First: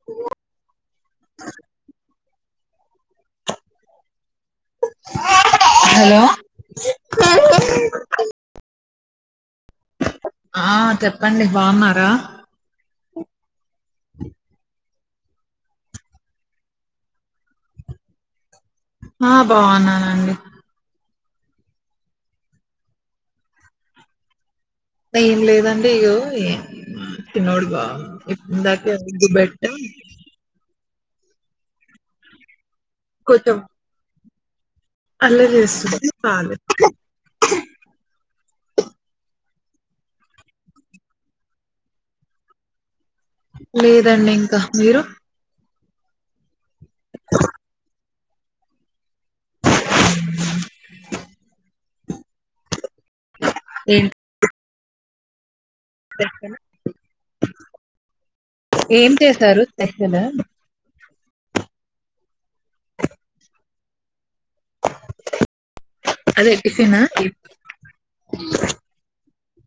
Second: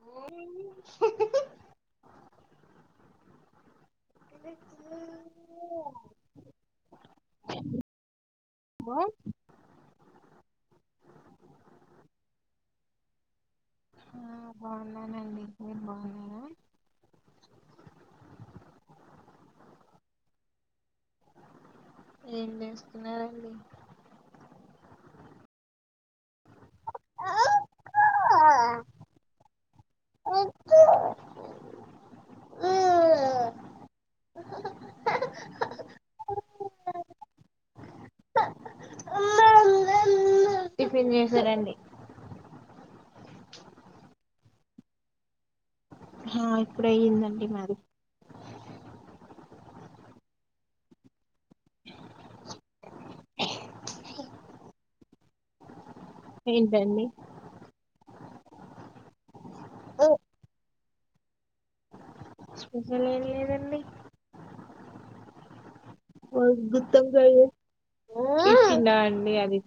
ఆ హలో బ ఆ చెప్పండి బాగున్నారా ఆ బన్న అ మీరు బావున్నారా ఆ బాగున్నానండి ఏం చేస్తున్నారండి ఏం లేదండి ఇగో తినోడు బా ఇందాకబెట్ కొత్తం అల్లరి చేస్తుంది ఆమె టిఫిన్ చేసారండి లేదండి ఇంక మీరు హమ్ ఇప్పుడ అయ్యిందండి మాది ఆ ఏ ఏంటండి ఏం చేసరు [unintelligible] స్పెషల్ ఏం లేదండి అదే టిఫిన్ ద్భుతంగ తిన అండి అది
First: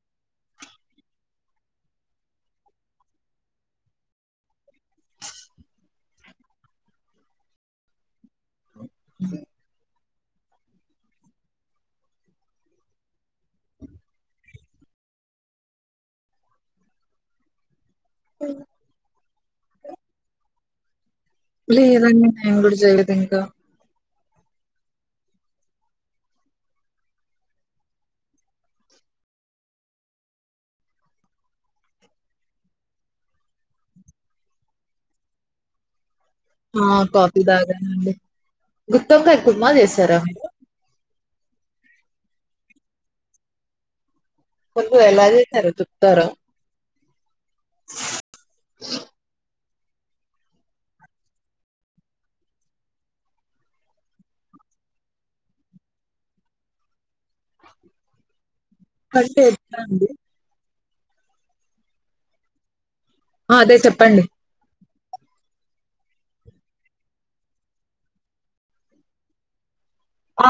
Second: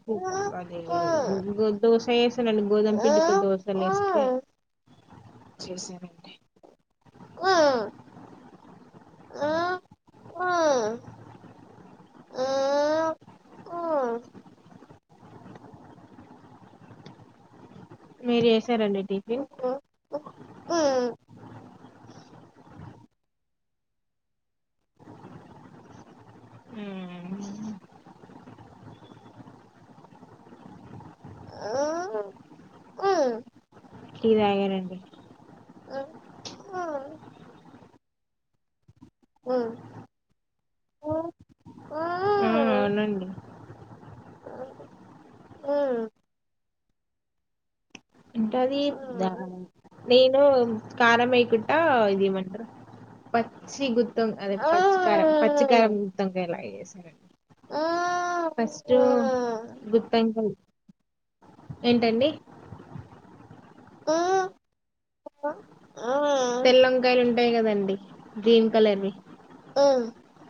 అది దోస వేసానండి గోధుమ పిండి దోశ వేసను చేశానండీ అ ఆ ఆ మీరు వసారండింటి లేదండి నేను కూడా చేయలేదు ఇంకా ఉ ఇలీదాగనండి ఆ కాఫీ దాగనండి గుప్త్తంగా ఎక్ కుమాలు చేసారా అవునండి కొరు ఎలా చేశారు చూప్తారు అంటే అది నేను కారం అయికుట్టా ఇదిమంటారు పచ్చి గుత్తం అదే పచ్చికారం పచ్చి కారం గుత్తంకా ఇలాసారం ఫస్ట్ అంటే ఎట్లా అండి గుత్ బెంగాల్ ఏంటండి అదే చెప్పండి తెల్లంకాయలు ఉంటాయి కదండి గ్రీన్ కలర్వి ఆ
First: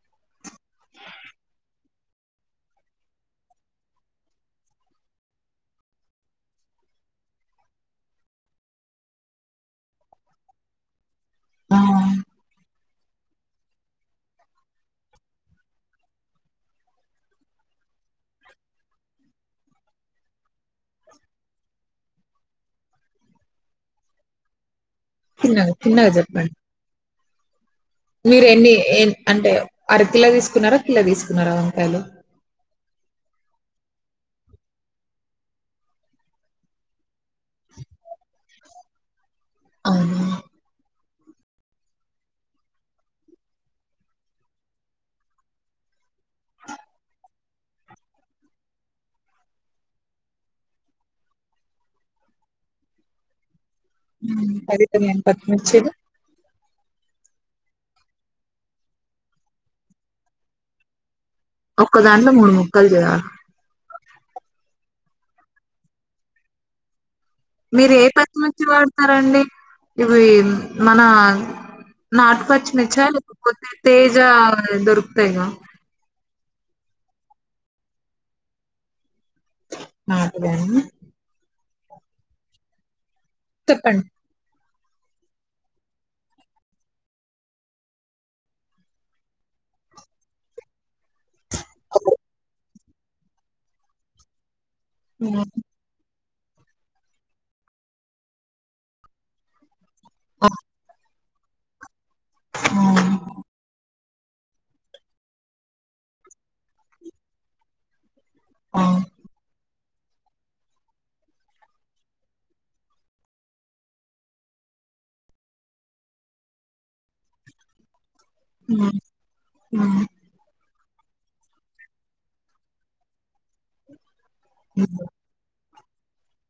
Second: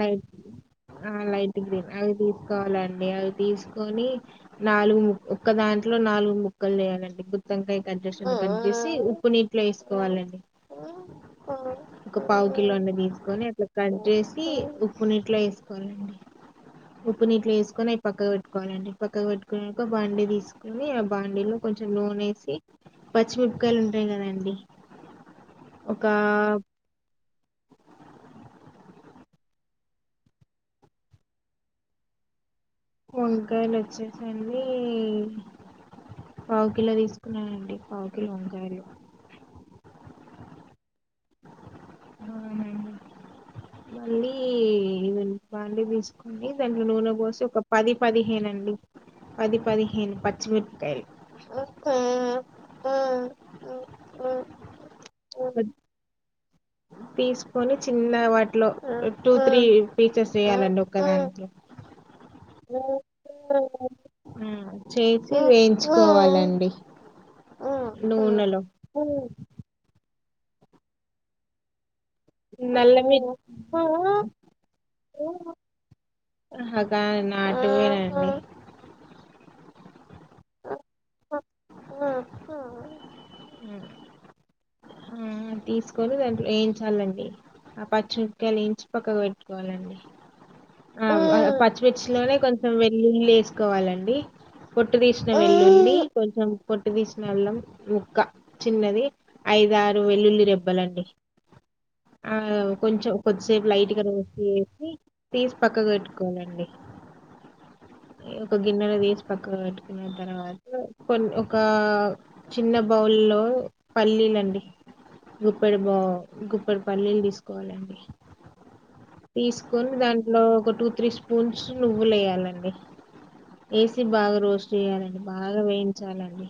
లైట్ ఆ ైట్కిీ అవి తీసుకోవాలండి అవి తీసుకొని నాలుగు ము ఒక్క దాంట్లో నాలుగు ముక్కలు వేయాలండి గుత్తంకాయ కజెషన్ కట్టేసి ఉప్పు నీట్లో వేసుకోవాలండి ఆ ఆ. ఒక పావు కిలో అన్నదిీ తీసుకొని అట్లా కంట్రే ఉప్పు నీట్లో వేసుకోవాలండి ఉప్పు నీట్లో వేసుకొని అవి పక్కకు పెట్టుకోవాలండి పక్క పెట్టుకునిక బాండీ తీసుకని ఆ బాండీలో కొంచెం లోూన వేసి పచ్చిమిపకాయలు ఉంటాయి కదండి ఒక తిన్నగా-తిన్నగా చెప్పండి మీరు ఎన్ని ఏ అంటే అరకిలో తీసుకున్నారా కిలో తీసుకున్నారా వంకాయలు వంకాయలు వచ్చేసండి పావు కిలో తీసుకున్నానండి పావుకిలో వంకాయలు అవునా మళ్ళీ బాండి తీసుకొని దాంట్లో నూనె పోసి ఒక పది పదిహేనండి పది పదిహేను పచ్చిమిరపకాయలు పది పదిహేను పచిమిర్చిలు తీసుకొని చిన్న వాటిలో టూ త్రీ పీసెస్ చెయ్యాలండి ఒకదాని ఒక్క దాంట్లో మూడు ముక్కలు చేయాల ఆ చేసి వేయించుకోవాలండి మీరు ఏ నూనెలో పచ్చిమిచ్చి వాడతారండి ఈ మన నాటుపచ్చిమిర్చ నల్ల మిర్ లేకపోతే తేజ దొరుకుతాయిగ అగా నాటువేనండి నాటువేనా చెప్పండి ఆ తీసుకొని దాంట్లో వేయించాలండి ఆ పచ్చిమిక్కయలు వేయించి పక్కకు పెట్టుకోవాలండి ఆ అ పచ్చిమిర్చి లోనే కొంచం కొంచెం వెల్లులేసుకోవాలండి పొట్టు తీసిన మ్మ్. వెల్లుల్లి కొంచెం పొట్టు తీసిన అల్లం ముక్క చిన్నది ఐదారు వెల్లుల్లి ఆ, రెబ్బలండి ఆ కొంచెం కొద్దిసేపు లైట్గా ను ఏపి తీసి పక్కగిపెట్టుకోవాలండి ఒక ఆ, గిన్నెలో తీసి పక్కకిపెట్టి న్న తర్వాత కొన్ని ఒక చిన్న బౌల్లో పల్లీలండి గుప్పెడు బౌ గుప్పెడు పల్లీలు తీసుకోవాలండి మ్మ్, తీసుకొని మ్మ్, దాన్ని ఒక టూ త్రీ స్పూన్స్ నువ్వులెయ్యాలండి యేసి బాగా రోస్ట్ చేయాలండి బాగా వేయి చాలండి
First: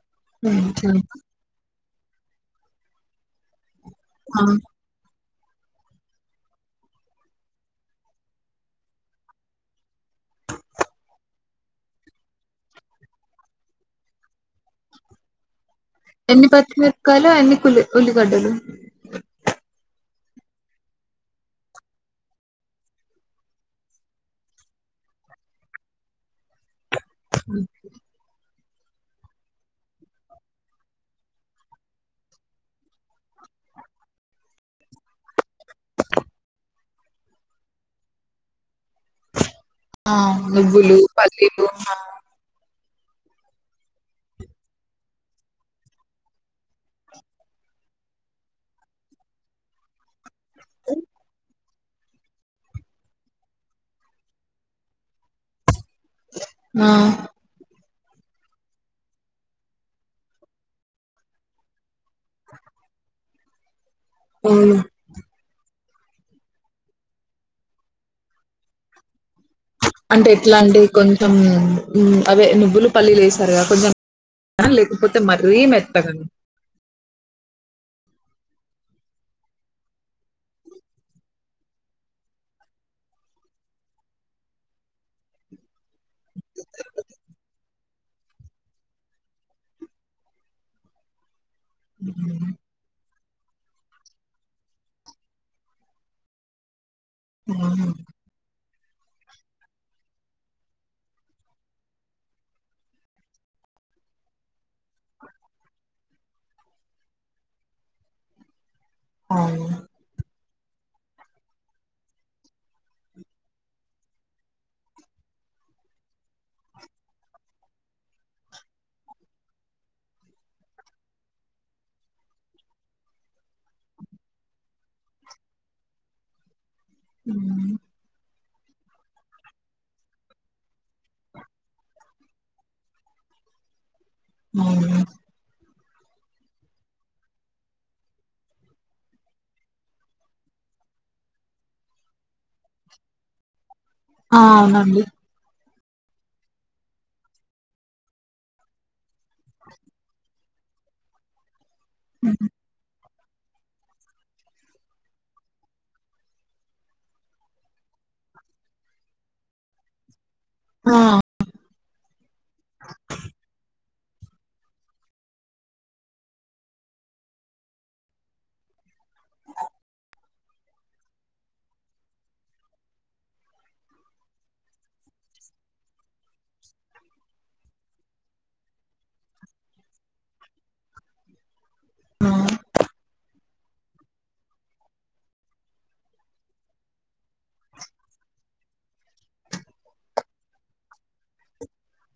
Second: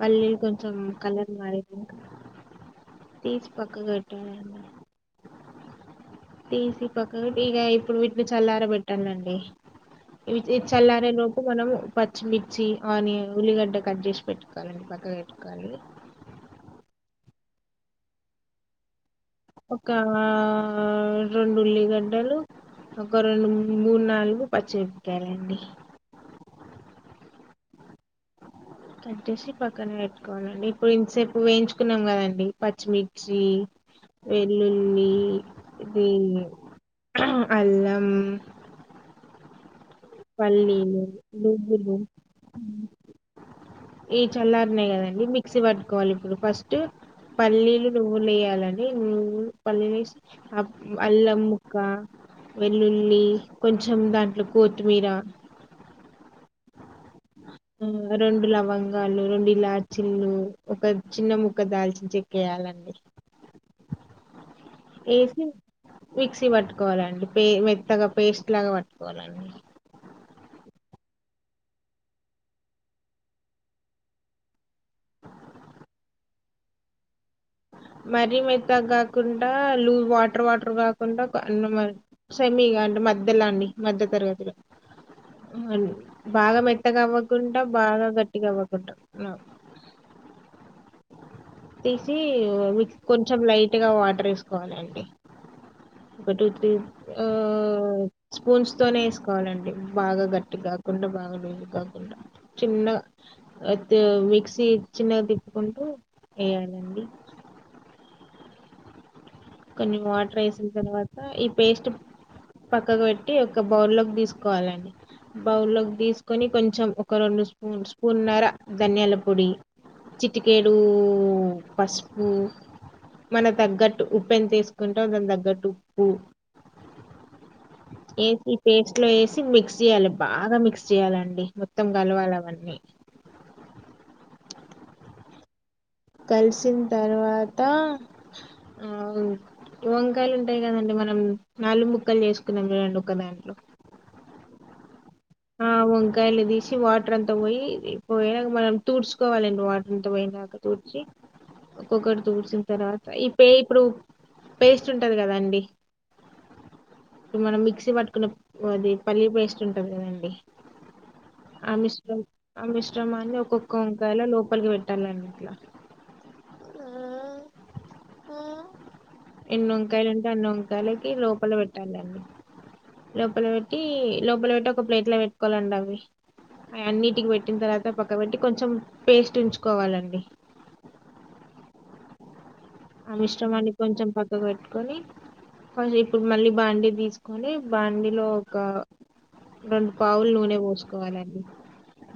పల్లీలు మ్మ్, కొంచం మ్మ్. కలర్ మారి తీస్కో [inaudible] ఆ. తీసి పక్కకి ఇప్పుడు వీటిని చల్లార పెట్టాలండి ఇ చల్లారెలోపు మనం పచ్చిమిర్చి ఆనియన్ ఉల్లిగడ్డ కట్ చేసి పెట్టుకోవాలండి పక్కకి పెట్టుకోవాలి ఎన్ని పచ్చిమిరపకాయిలు ఎన్ని కుల్లి ఉల్లి గడ్డలు ఒక ఆ రెండు ఉల్లిగడ్డలు ఒక రెండు మూడు నాలుగు పచ్చిమిరపకాయలాండి కే కట్టేసి పక్కనే పెట్టుకోవాలండి ఇప్పుడు ఇంతసేపు వేయించుకున్నాం కదండి పచ్చిమిర్చి వెల్లుల్లి ఇది అల్లం ఆ నువ్వులు పళీలు పల్లీలు ను్రు ఈ చల్లారనేయి కదండి మిక్సీ పట్టుకోవాలి ఇప్పుడు ఫస్ట్ పల్లీలు నువ్వులు వేయాలంని నువ్వులు పల్లీలు వే అబ్ అల్ల ము ఇ వెల్లుల్లి కొంచెం దాంట్లో కూ కుమీరా ఆ ఆ రెండు లవంగాలు రెండు ఇలాచీల్లు ఒక చిన్న ముక్క దాల్చిన చెక్కేయాలండి అవును ఏసీ మిక్సీ పట్టుకోవాలండి మెత్తగా పేస్ట్ లాగా పట్టుకోవాలండి అంటే ఎట్లా అంటే కొంచెం అవే నువ్వులు పల్లీలు వసారుగాద కొంచెం లేకపోతే మరీ మెత్తగ మరీ మెతాగ కాకుండా లూజ్ వాటర్ వాటర్ కాకుండా సెమీగా అంటే మధ్యలో అీ మధ్య తరగతిలో బాగా మెత్తగవ్వకుండా బాగా గట్గావాకుంట తీసి మ కొంచెం లైట్గా వాటర్ వేసుకోవాలండి ఒక టూ త్రీ ఆ స్పూన్స్ తోనే వేసుకోవాలండి బాగా గట్టి కాకుండా బాగా లూస్ కాకుండా చిన్నగా మిక్సీ చిన్నగ తి కుంటూ ఎయాలండి ఆ కొన్ని వాటర్ వేసిన తర్వాత ఈ పేస్ట్ పక్కకు పెట్టి ఒక బౌల్లోకి తీసుకోవాలండి. బౌల్లోకి తీసుకొని కొంచెం ఒక రెండు స్పూన్ స్పూన్నర ధనియాల పొడి చిటికేడు పసుపు మన తగ్గట్టు ఉప్పెంతేస్కుంటావ్ దాని దగ్గట్టుప్పు ఉమ్ పేస్ట్లో వేసి మిక్స్ చేయాలె బాగా మిక్స్ చేయ్యాలండి మొత్తం కలవాల అవన్నీ [unintelligible] కలిసిన్ తర్వాత వంకాయలు ఉంటాయి కదండి మనం నలు ముక్కలు చేసుకున్నాం చూడండి ఒక దాంట్లో ఆ అవునండి ఆ వంకాయలు తీసి వాటర్ అంతా పోయి పోయ మనం తూడ్స్ కోవాలండి వాటరంత పోయేదాక తూడ్చి ఒక్కొక్కటి తూడ్చిన తర్వాత ఇ పే ఇప్పుడు పేస్ట్ ఉంటది కదండి ఇప్పుడు. మనం మిక్సీ పట్టుకున్న అది పల్లీ పేస్ట్ ఉంటది కదండ్ ఆ ఆ మిశ్రం ఆ మిశ్రమాన్ని ఒక్కొక్క కాలో లోపలికి పెట్టాలన్నట్లా ఎన్ని వంకాయలు ఉంటే అన్ని వంకాయలకి లోపల పెట్టాలండి. లోపల పెట్టి లోపల పెట్టి ఒక ప్లేట్ల పెట్టుకోవాలండి అవి అయన్నిటికి పెట్టిన తర్వాత పక్కకు పెట్టి కొంచెం పేస్ట్ ఉంచుకోవాలండి ఆ ఆ మిశ్రమాన్ని కొంచెం పక్కకు పెట్టుకొని, కొంచెం ఇప్పుడు మళ్ళీ బాండి తీసుకొని బాండిలో ఒక రెండు పావులు నూనె పోసుకోవాలండి.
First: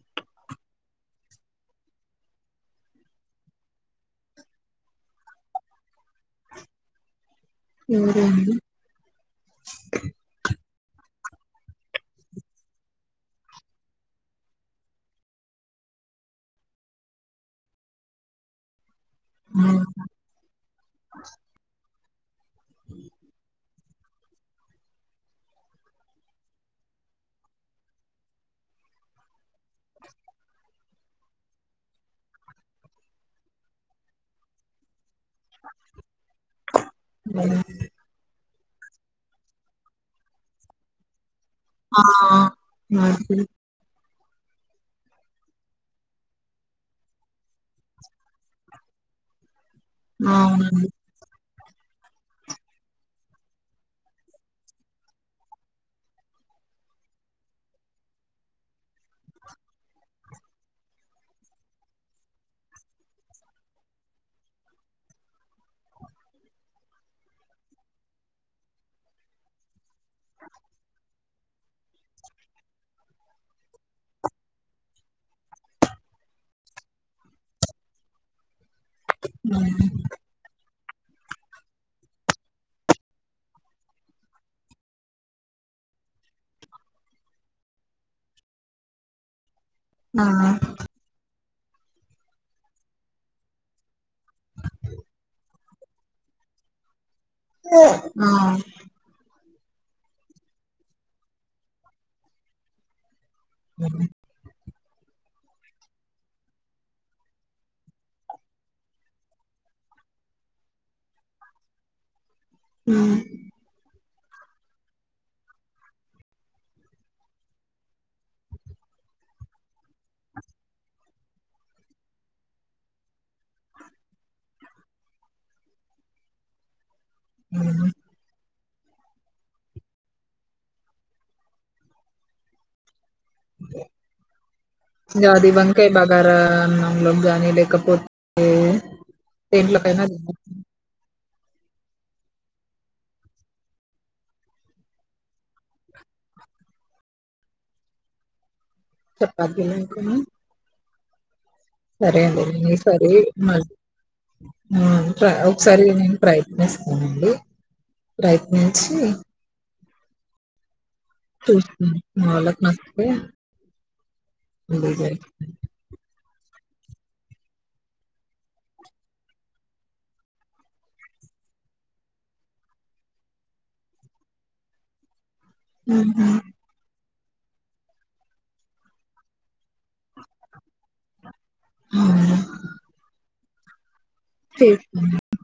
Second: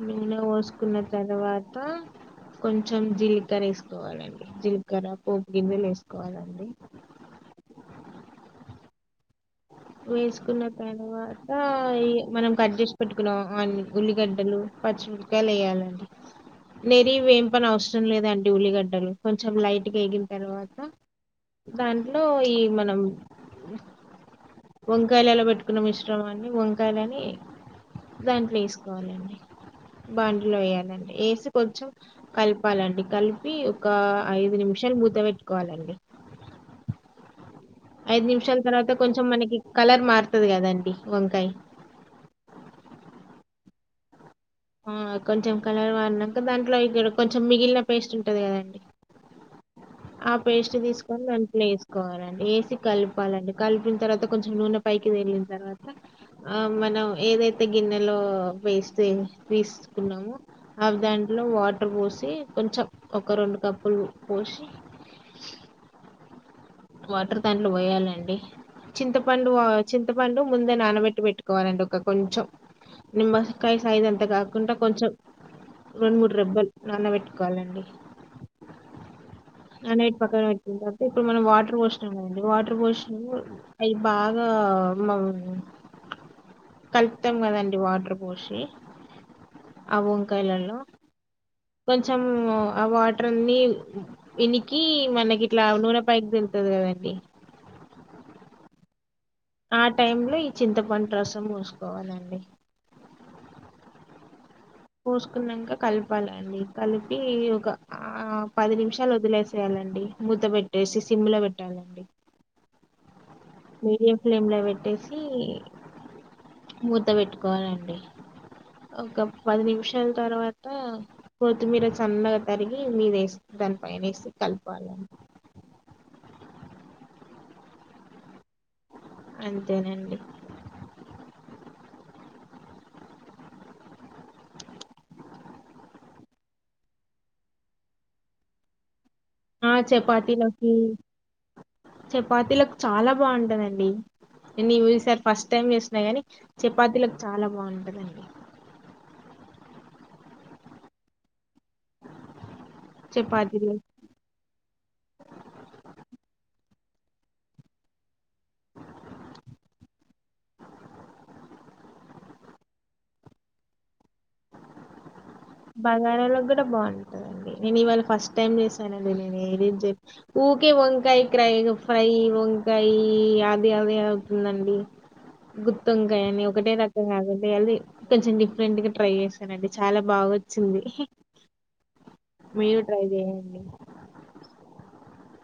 నూనె పోసుకున్న తర్వాత కొంచెం జీలకర్ర వేసుకోవాలండి జీలకర్ర. ఓ గిన్నెలేసుకోవాలండి ఎవరో అండి వేసుకున్న తరవాత మనం కట్ చేసి పెట్టుకున్నా ఉల్లిగడ్డలు పచ్చిమిరకాయలు వేయాలండి నెరీ వేంపనవసరం లేదండి ఉల్లిగడ్డలు కొంచెం హ్మ్. లైట్గ ఏగిన తర్వాత దాంట్లో ఈ మనం వంకాయలలో పెట్టుకున్న మిశ్రమాన్ని వంకాయలని దాంట్లో వేసుకోవాలండి. బాండీలో వేయాలండి వేసి కొంచెం కలపాలండి కలిపి ఒక ఐదు నిమిషాలు ము త పెట్టుకోవాలండి ఐదు నిమిషాల తర్వాత కొంచెం మనకి కలర్ మారుతది కదండి వంకాయ్ ఆ ఆ కొంచెం కలర్ మారినంక దాంట్లో ఇక్కడ కొంచెం మిగిలిన పేస్ట్ ఉంటది కదండి ఆ పేస్ట్ అవునండి తీసుకొని దాన్ వేసుకోవాలండి వేసి కలపాలండి కలిపిన తర్వాత కొంచెం నూనె పైకి తేలిన తర్వాత ఆ మనం ఏదైతే గిన్నెలో వేస్తే తీసుకున్నాము అవి దాంట్లో వాటర్ పోసి కొంచెం ఒక రెండు కప్పులు పోసి వాటర్ దాంట్లో పోయాలండి చింతపండు చింతపండు ముందే నానబెట్టి పెట్టుకోవాలండి ఒక కొంచెం నిమ్మకాయ సైజ్ అంత కాకుండా కొంచెం రెండు మూడు రెబ్బలు నానబెట్టుకోవాలండి హ్మ్. ఆ నైట్ పక్కన పెట్ ఇప్పుడు మనం వాట్ టర్ పోషినంకదండీ వాటర్ పోషీ అయి బాగా మ కలుపుతాం కదండి వాటర్ పోషీ ఆ వంకాయలల్లో కొంచెం ఆ వాటర్ అన్ని ఇనికి మనకి ఇట్లా నూనెపైకి తేల్తది కదండి ఆ ఆ టైమ్ లో ఈ చింతపండు రసం పోసుకోవాలండి, అరి పోసుకున్నాక కలపాలండి. కలిపి ఒక ఆ పది నిమిషాలు వదిలేసేయాలండి మూత పెట్టేసి సిమ్లా పెట్టాలండి, ఉహు మీడియం ఫ్లేమ్ లో పెట్టేసి మూతా. పెట్టుకోవాలండి ఒక పది నిమిషాల తర్వాత కొత్తిమీర. సన్నగా తరిగి మీద వేసి దాని పైన వేసి కలపాలండి, హు అంతేనండి, గది వంకాయ బగారా అన్నంలోకి లేకపోతే, ఆ దేంట్లోకైనా తినొచ్చు చపాతీలోకి చపాతీలకు చాలా బాగుంటుందండి. నీవు ఈసారి ఫస్ట్ టైం చేసినా. కానీ చపాతీలకు చాలా బాగుంటుందండి, చపాతి లు అనుకోని, సరే అండి నేను ఈ సరి మ చపాతీలు ఒకసారి నేను ప్రయత్నిస్త, నండి ప్రయత్నించి, చూస్తా మా వాళ్లకు నచ్చితే మళ్లీ చేస్తా, బగారాలోకి కూడా బాగుంటందండి. నేను ఇవాళ ఫస్ట్ టైం చేశానండి. నేను ఏది ఊరికే వంకాయ క్రై ఫ్రై వంకాయ అది అది అవుతుందండి, ఊహు. గుత్తొంకాయని ఒకటే ర, దళ్ళీ కొంచెం డిఫరెంట్ గా ట్రై చేశానండి చాలా బాగావో, వచ్చింది, అవును మీరు ట్రై చేయండి, చేస్తానండి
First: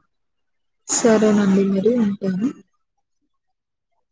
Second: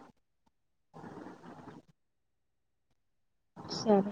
సరేనండి మరి ఉంటాను, సరే